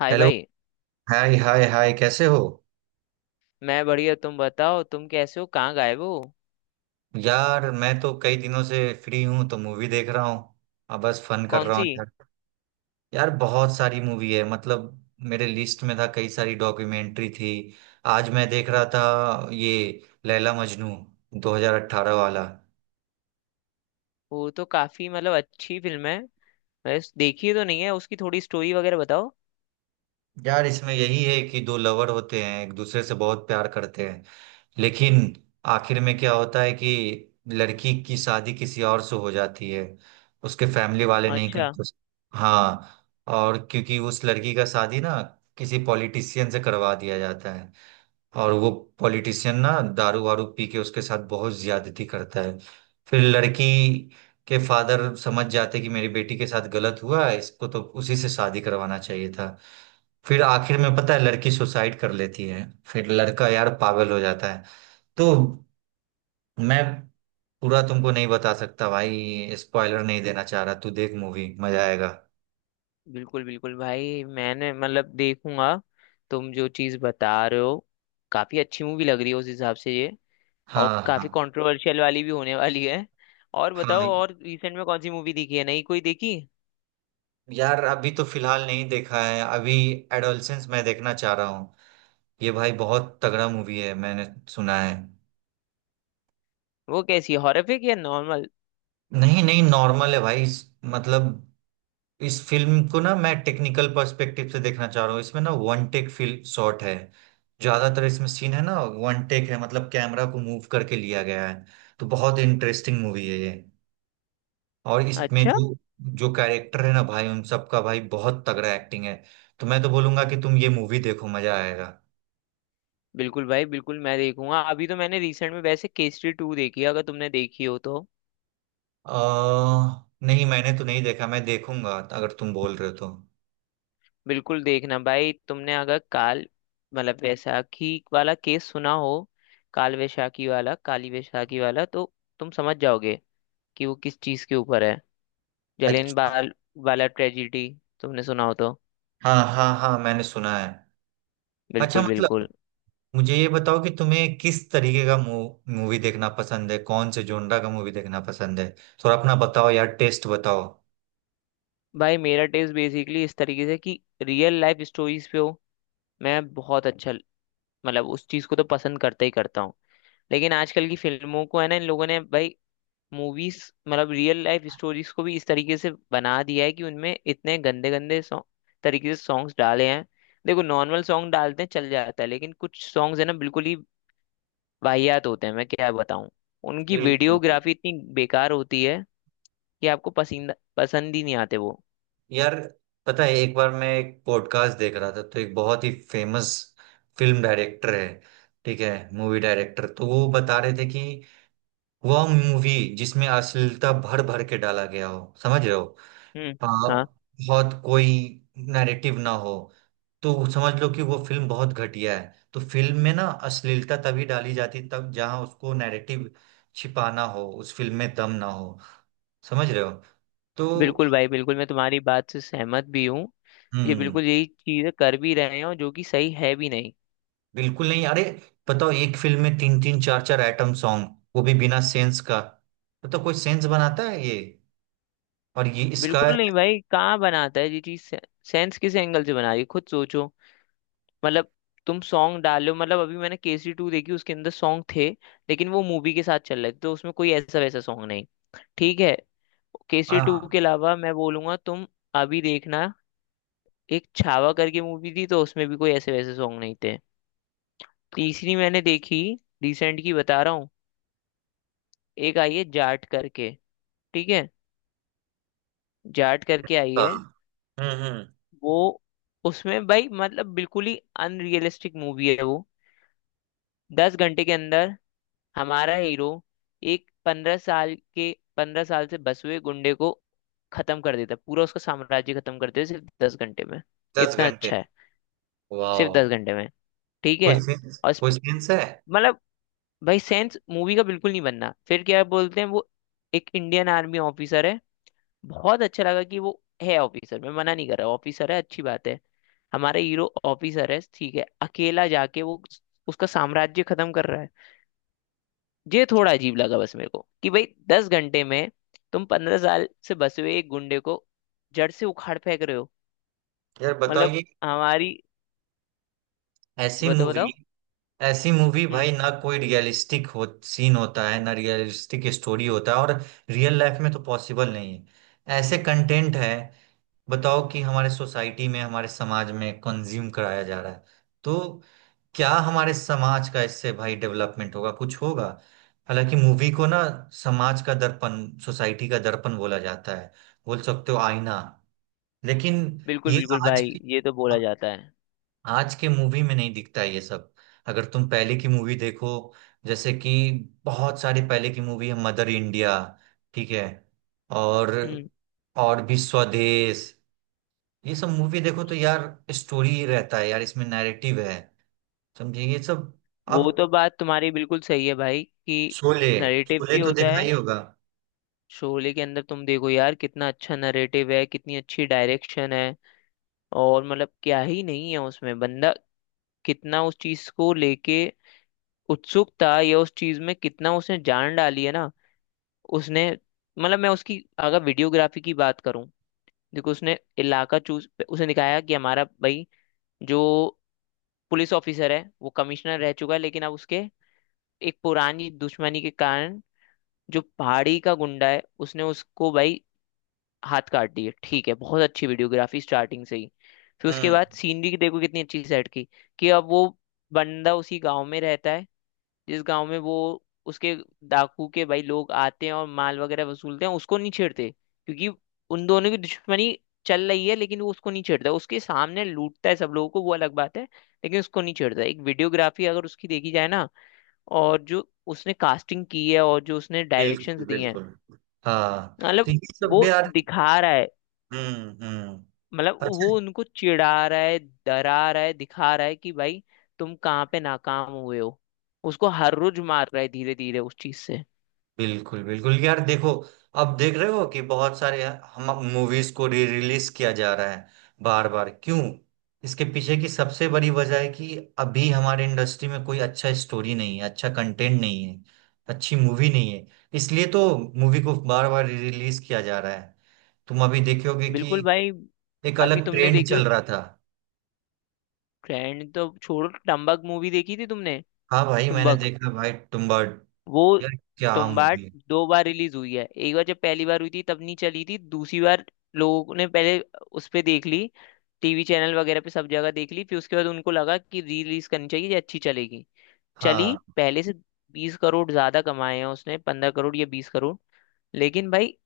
हाय hello. भाई। Hi hi hi, कैसे हो? मैं बढ़िया, तुम बताओ, तुम कैसे हो? कहाँ गायब हो? यार मैं तो कई दिनों से फ्री हूँ तो मूवी देख रहा हूँ। अब बस फन कर कौन रहा हूँ सी? यार। यार बहुत सारी मूवी है, मतलब मेरे लिस्ट में था कई सारी डॉक्यूमेंट्री थी। आज मैं देख रहा था ये लैला मजनू 2018 वाला। वो तो काफी मतलब अच्छी फिल्म है। मैं देखी तो नहीं है, उसकी थोड़ी स्टोरी वगैरह बताओ। यार इसमें यही है कि दो लवर होते हैं, एक दूसरे से बहुत प्यार करते हैं। लेकिन आखिर में क्या होता है कि लड़की की शादी किसी और से हो जाती है। उसके फैमिली वाले नहीं अच्छा। करते हाँ। और क्योंकि उस लड़की का शादी ना किसी पॉलिटिशियन से करवा दिया जाता है। और वो पॉलिटिशियन ना दारू वारू पी के उसके साथ बहुत ज्यादती करता है। फिर लड़की के फादर समझ जाते कि मेरी बेटी के साथ गलत हुआ है, इसको तो उसी से शादी करवाना चाहिए था। फिर आखिर में पता है, लड़की सुसाइड कर लेती है, फिर लड़का यार पागल हो जाता है। तो मैं पूरा तुमको नहीं बता सकता भाई, स्पॉइलर नहीं देना चाह रहा। तू देख मूवी, मजा आएगा। बिल्कुल बिल्कुल भाई, मैंने मतलब देखूंगा। तुम जो चीज बता रहे हो काफी अच्छी मूवी लग रही है उस हिसाब से ये। और हाँ काफी हाँ कंट्रोवर्शियल वाली भी होने वाली है। और बताओ, हाँ। और रिसेंट में कौन सी मूवी देखी है? नई कोई देखी? यार अभी तो फिलहाल नहीं देखा है। अभी एडोलसेंस मैं देखना चाह रहा हूँ। ये भाई बहुत तगड़ा मूवी है, मैंने सुना है। वो कैसी है, हॉरर या नॉर्मल? नहीं नहीं, नॉर्मल है भाई। मतलब इस फिल्म को ना मैं टेक्निकल पर्सपेक्टिव से देखना चाह रहा हूँ। इसमें ना वन टेक फिल्म शॉट है, ज्यादातर इसमें सीन है ना वन टेक है, मतलब कैमरा को मूव करके लिया गया है। तो बहुत इंटरेस्टिंग मूवी है ये। और इसमें अच्छा। जो जो कैरेक्टर है ना भाई, उन सबका भाई बहुत तगड़ा एक्टिंग है। तो मैं तो बोलूंगा कि तुम ये मूवी देखो, मजा आएगा। बिल्कुल भाई बिल्कुल, मैं देखूंगा। अभी तो मैंने रिसेंट में वैसे केसरी 2 देखी है, अगर तुमने देखी हो तो। अ नहीं, मैंने तो नहीं देखा, मैं देखूंगा अगर तुम बोल रहे हो तो। बिल्कुल देखना भाई, तुमने अगर काल मतलब वैशाखी वाला केस सुना हो, काल वैशाखी वाला, काली वैशाखी वाला, तो तुम समझ जाओगे कि वो किस चीज के ऊपर है। जलियन अच्छा। वाला वाला ट्रेजिडी तुमने सुना हो तो। हाँ हाँ हाँ, मैंने सुना है। अच्छा, बिल्कुल बिल्कुल। मतलब मुझे ये बताओ कि तुम्हें किस तरीके का मूवी देखना पसंद है, कौन से जोनरा का मूवी देखना पसंद है? थोड़ा अपना बताओ यार, टेस्ट बताओ। भाई मेरा टेस्ट बेसिकली इस तरीके से कि रियल लाइफ स्टोरीज पे हो, मैं बहुत अच्छा मतलब उस चीज को तो पसंद करता ही करता हूँ। लेकिन आजकल की फिल्मों को है ना, इन लोगों ने भाई मूवीज मतलब रियल लाइफ स्टोरीज को भी इस तरीके से बना दिया है कि उनमें इतने गंदे गंदे सॉन्ग तरीके से सॉन्ग्स डाले हैं। देखो, नॉर्मल सॉन्ग डालते हैं चल जाता है, लेकिन कुछ सॉन्ग्स है ना बिल्कुल ही वाहियात होते हैं, मैं क्या बताऊं। उनकी बिल्कुल। वीडियोग्राफी इतनी बेकार होती है कि आपको पसंद पसंद ही नहीं आते वो। यार पता है, एक बार मैं एक पॉडकास्ट देख रहा था तो एक बहुत ही फेमस फिल्म डायरेक्टर है, ठीक है मूवी डायरेक्टर, तो वो बता रहे थे कि वह मूवी जिसमें अश्लीलता भर भर के डाला गया हो, समझ रहे हो? हम्म। हाँ। हाँ। बहुत कोई नैरेटिव ना हो तो समझ लो कि वो फिल्म बहुत घटिया है। तो फिल्म में ना अश्लीलता तभी डाली जाती तब जहां उसको नैरेटिव छिपाना हो, उस फिल्म में दम ना हो। समझ रहे हो? तो बिल्कुल भाई बिल्कुल, मैं तुम्हारी बात से सहमत भी हूँ। ये हम्म। बिल्कुल यही चीजें कर भी रहे हैं, और जो कि सही है भी नहीं। बिल्कुल नहीं, अरे बताओ, एक फिल्म में तीन तीन चार चार आइटम सॉन्ग, वो भी बिना सेंस का। बताओ कोई सेंस बनाता है ये? और ये इसका बिल्कुल नहीं भाई, कहाँ बनाता है ये चीज, सेंस किस एंगल से बना रही है, खुद सोचो। मतलब तुम सॉन्ग डालो, मतलब अभी मैंने केसरी 2 देखी, उसके अंदर सॉन्ग थे लेकिन वो मूवी के साथ चल रहे थे, तो उसमें कोई ऐसा वैसा सॉन्ग नहीं, ठीक है। केसरी आ, टू के अलावा मैं बोलूंगा तुम अभी देखना, एक छावा करके मूवी थी, तो उसमें भी कोई ऐसे वैसे सॉन्ग नहीं थे। तीसरी मैंने देखी, रिसेंट की बता रहा हूँ, एक आई है जाट करके, ठीक है, जाट करके आई आ, है। हम्म। वो, उसमें भाई मतलब बिल्कुल ही अनरियलिस्टिक मूवी है वो। 10 घंटे के अंदर हमारा हीरो एक 15 साल के, 15 साल से बस हुए गुंडे को खत्म कर देता है, पूरा उसका साम्राज्य खत्म कर देता है सिर्फ 10 घंटे में। दस इतना घंटे अच्छा है। सिर्फ वाह। दस घंटे में, ठीक है। कोई सेंस, और कोई सेंस है? मतलब भाई सेंस मूवी का बिल्कुल नहीं बनना, फिर क्या बोलते हैं वो, एक इंडियन आर्मी ऑफिसर है। बहुत अच्छा लगा कि वो है ऑफिसर, मैं मना नहीं कर रहा, ऑफिसर है अच्छी बात है, हमारा हीरो ऑफिसर है, ठीक है, अकेला जाके वो उसका साम्राज्य खत्म कर रहा है। ये थोड़ा अजीब लगा बस मेरे को कि भाई 10 घंटे में तुम 15 साल से बसे हुए एक गुंडे को जड़ से उखाड़ फेंक रहे हो। यार बताओ मतलब ये हमारी, ऐसी बताओ मूवी, बताओ। ऐसी मूवी हम्म। भाई ना कोई रियलिस्टिक हो सीन होता है ना रियलिस्टिक स्टोरी होता है। और रियल लाइफ में तो पॉसिबल नहीं है ऐसे कंटेंट है। बताओ कि हमारे सोसाइटी में हमारे समाज में कंज्यूम कराया जा रहा है। तो क्या हमारे समाज का इससे भाई डेवलपमेंट होगा, कुछ होगा? हालांकि मूवी को ना समाज का दर्पण, सोसाइटी का दर्पण बोला जाता है, बोल सकते हो आईना। लेकिन बिल्कुल ये बिल्कुल आज भाई, की, ये तो बोला जाता है। आज के मूवी में नहीं दिखता ये सब। अगर तुम पहले की मूवी देखो, जैसे कि बहुत सारी पहले की मूवी है, मदर इंडिया, ठीक है, और हम्म। और भी स्वदेश, ये सब मूवी देखो तो यार स्टोरी रहता है, यार इसमें नैरेटिव है। समझे ये सब? वो अब तो बात तुम्हारी बिल्कुल सही है भाई कि शोले, नरेटिव शोले भी तो होता देखा है। ही होगा। शोले के अंदर तुम देखो यार कितना अच्छा नरेटिव है, कितनी अच्छी डायरेक्शन है, और मतलब क्या ही नहीं है उसमें। बंदा कितना उस चीज को लेके उत्सुक था, या उस चीज में कितना उसने जान डाली है ना, उसने मतलब मैं उसकी अगर वीडियोग्राफी की बात करूं, देखो उसने इलाका चूज, उसने दिखाया कि हमारा भाई जो पुलिस ऑफिसर है वो कमिश्नर रह चुका है लेकिन अब उसके एक पुरानी दुश्मनी के कारण, जो पहाड़ी का गुंडा है उसने उसको भाई हाथ काट दिए, ठीक है। बहुत अच्छी वीडियोग्राफी स्टार्टिंग से ही। फिर उसके बाद हम्म। सीनरी देखो कितनी अच्छी सेट की कि अब वो बंदा उसी गांव में रहता है, जिस गांव में वो, उसके डाकू के भाई लोग आते हैं और माल वगैरह वसूलते हैं, उसको नहीं छेड़ते क्योंकि उन दोनों की दुश्मनी चल रही है, लेकिन वो उसको नहीं छेड़ता, उसके सामने लूटता है सब लोगों को, वो अलग बात है, लेकिन उसको नहीं छेड़ता। एक वीडियोग्राफी अगर उसकी देखी जाए ना, और जो उसने कास्टिंग की है और जो उसने डायरेक्शंस बिल्कुल दिए हैं, बिल्कुल। हाँ, तो मतलब ये सब भी वो यार। दिखा रहा है, हम्म। मतलब अच्छा। वो उनको चिढ़ा रहा है, डरा रहा है, दिखा रहा है कि भाई तुम कहाँ पे नाकाम हुए हो, उसको हर रोज मार रहा है धीरे धीरे उस चीज से। बिल्कुल बिल्कुल यार देखो, अब देख रहे हो कि बहुत सारे हम मूवीज को री रिलीज किया जा रहा है, बार बार क्यों? इसके पीछे की सबसे बड़ी वजह है कि अभी हमारे इंडस्ट्री में कोई अच्छा स्टोरी नहीं है, अच्छा कंटेंट नहीं है, अच्छी मूवी नहीं है। इसलिए तो मूवी को बार बार री रिलीज किया जा रहा है। तुम अभी देखोगे कि बिल्कुल भाई। एक अभी अलग तुमने ट्रेंड देखी हो, चल रहा था। ट्रेंड तो छोड़ो, टम्बक मूवी देखी थी तुमने? हाँ भाई मैंने टुम्बक, देखा, भाई तुम्बाड़। वो, यार क्या मूवी तुम्बाड है। दो बार रिलीज हुई है, एक बार जब पहली बार हुई थी तब नहीं चली थी, दूसरी बार लोगों ने पहले उस पे देख ली, टीवी चैनल वगैरह पे सब जगह देख ली, फिर उसके बाद उनको लगा कि री रिलीज करनी चाहिए, ये अच्छी चलेगी, चली हाँ, पहले से 20 करोड़ ज्यादा कमाए हैं उसने, 15 करोड़ या 20 करोड़। लेकिन भाई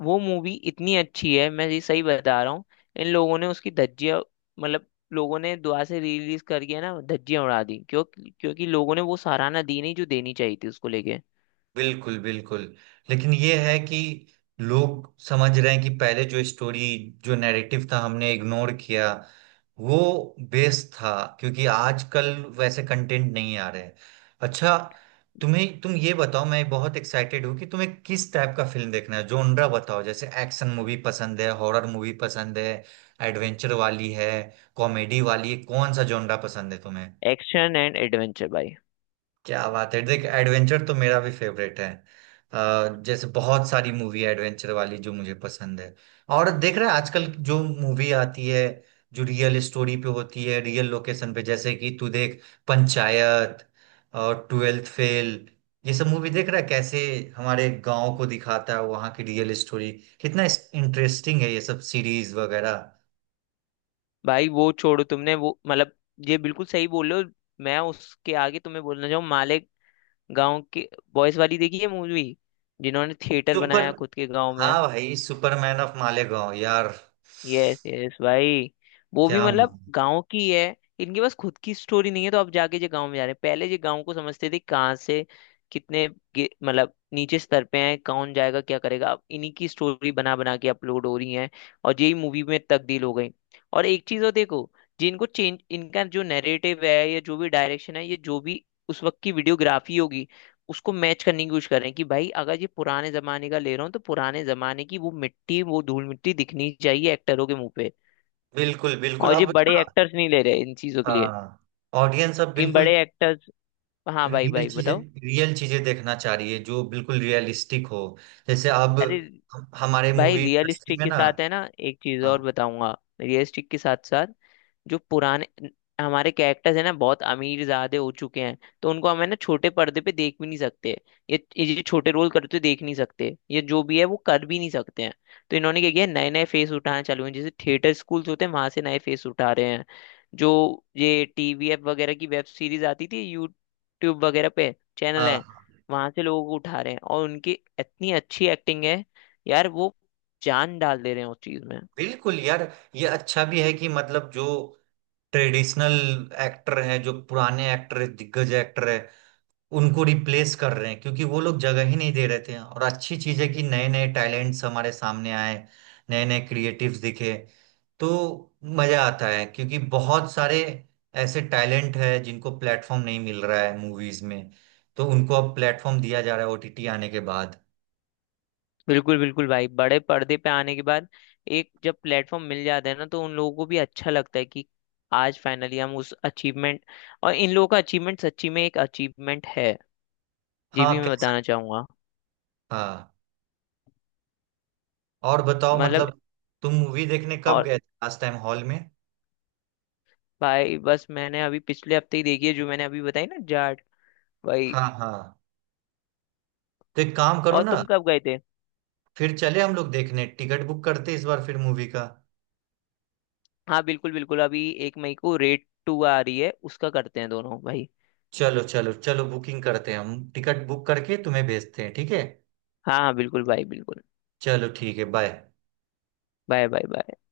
वो मूवी इतनी अच्छी है, मैं ये सही बता रहा हूँ, इन लोगों ने उसकी धज्जियां, मतलब लोगों ने दुआ से रिलीज करके ना धज्जियां उड़ा दी, क्यों? क्योंकि लोगों ने वो सराहना दी नहीं जो देनी चाहिए थी उसको लेके। बिल्कुल बिल्कुल। लेकिन ये है कि लोग समझ रहे हैं कि पहले जो स्टोरी, जो नैरेटिव था हमने इग्नोर किया, वो बेस था, क्योंकि आजकल वैसे कंटेंट नहीं आ रहे हैं। अच्छा, तुम्हें, तुम ये बताओ, मैं बहुत एक्साइटेड हूँ कि तुम्हें किस टाइप का फिल्म देखना है, जोनरा बताओ। जैसे एक्शन मूवी पसंद है, हॉरर मूवी पसंद है, एडवेंचर वाली है, कॉमेडी वाली है, कौन सा जोनरा पसंद है तुम्हें? एक्शन एंड एडवेंचर भाई। क्या बात है, देख एडवेंचर तो मेरा भी फेवरेट है। अ, जैसे बहुत सारी मूवी एडवेंचर वाली जो मुझे पसंद है। और देख रहे हैं आजकल जो मूवी आती है, जो रियल स्टोरी पे होती है, रियल लोकेशन पे, जैसे कि तू देख पंचायत और ट्वेल्थ फेल। ये सब मूवी देख रहा है, कैसे हमारे गांव को दिखाता है, वहाँ की रियल स्टोरी। कितना इंटरेस्टिंग है ये सब सीरीज वगैरह। भाई वो छोड़ो तुमने वो मतलब, ये बिल्कुल सही बोल रहे हो। मैं उसके आगे तुम्हें बोलना चाहूँ, माले गांव के बॉयज वाली देखी है मूवी, जिन्होंने थिएटर सुपर। बनाया खुद के गांव में? हाँ भाई, सुपरमैन ऑफ मालेगांव यार। यस यस भाई, वो भी क्या। मतलब गांव की है। इनके पास खुद की स्टोरी नहीं है तो अब जाके जो गांव में जा रहे हैं, पहले जो गांव को समझते थे कहाँ से, कितने मतलब नीचे स्तर पे हैं, कौन जाएगा क्या करेगा, अब इन्हीं की स्टोरी बना बना के अपलोड हो रही है और यही मूवी में तब्दील हो गई। और एक चीज और देखो, जिनको चेंज इनका जो नैरेटिव है या जो भी डायरेक्शन है, ये जो भी उस वक्त की वीडियोग्राफी होगी उसको मैच करने की कोशिश कर रहे हैं, कि भाई अगर ये पुराने जमाने का ले रहा हूँ तो पुराने जमाने की वो मिट्टी, वो धूल मिट्टी दिखनी चाहिए एक्टरों के मुंह पे। बिल्कुल बिल्कुल और ये अब बड़े ना। एक्टर्स नहीं ले रहे इन चीजों के लिए, हाँ। ऑडियंस अब कि बिल्कुल बड़े एक्टर्स। हाँ भाई रियल भाई चीजें, बताओ। रियल चीजें देखना चाहिए, जो बिल्कुल रियलिस्टिक हो। जैसे अब अरे हमारे भाई मूवी इंडस्ट्री रियलिस्टिक में के ना। साथ है ना, एक चीज और हाँ बताऊंगा, रियलिस्टिक के साथ साथ जो पुराने हमारे कैरेक्टर्स है ना बहुत अमीर ज्यादा हो चुके हैं, तो उनको हम है ना छोटे पर्दे पे देख भी नहीं सकते, ये छोटे रोल करते हुए देख नहीं सकते, ये जो भी है वो कर भी नहीं सकते हैं। तो इन्होंने क्या किया, नए नए फेस उठाना चालू हैं, जैसे थिएटर स्कूल्स होते हैं वहां से नए फेस उठा रहे हैं, जो ये टीवीएफ वगैरह की वेब सीरीज आती थी यूट्यूब वगैरह पे चैनल हाँ है, हाँ। वहां से लोगों को उठा रहे हैं, और उनकी इतनी अच्छी एक्टिंग है यार, वो जान डाल दे रहे हैं उस चीज में। बिल्कुल यार, ये अच्छा भी है कि मतलब जो ट्रेडिशनल एक्टर हैं, जो पुराने एक्टर है, दिग्गज एक्टर है, उनको रिप्लेस कर रहे हैं क्योंकि वो लोग जगह ही नहीं दे रहे थे। और अच्छी चीज है कि नए नए टैलेंट्स हमारे सामने आए, नए नए क्रिएटिव्स दिखे। तो मजा आता है क्योंकि बहुत सारे ऐसे टैलेंट है जिनको प्लेटफॉर्म नहीं मिल रहा है मूवीज में। तो उनको अब प्लेटफॉर्म दिया जा रहा है ओटीटी आने के बाद। बिल्कुल बिल्कुल भाई, बड़े पर्दे पे आने के बाद एक जब प्लेटफॉर्म मिल जाता है ना तो उन लोगों को भी अच्छा लगता है कि आज फाइनली हम उस अचीवमेंट, और इन लोगों का अचीवमेंट सच्ची में एक अचीवमेंट है, ये हाँ भी मैं कैसा। बताना चाहूंगा। हाँ, और बताओ मतलब, मतलब, तुम मूवी देखने कब और गए थे लास्ट टाइम हॉल में? भाई बस मैंने अभी पिछले हफ्ते ही देखी है जो मैंने अभी बताई ना, जाट, भाई। हाँ हाँ, तो एक काम करो और ना, तुम कब गए थे? फिर चले हम लोग देखने, टिकट बुक करते इस बार फिर मूवी का। हाँ बिल्कुल बिल्कुल, अभी 1 मई को रेट 2 आ रही है, उसका करते हैं दोनों भाई। चलो चलो चलो, बुकिंग करते हैं, हम टिकट बुक करके तुम्हें भेजते हैं, ठीक है। हाँ हाँ बिल्कुल भाई बिल्कुल। चलो, ठीक है, बाय। Bye bye bye.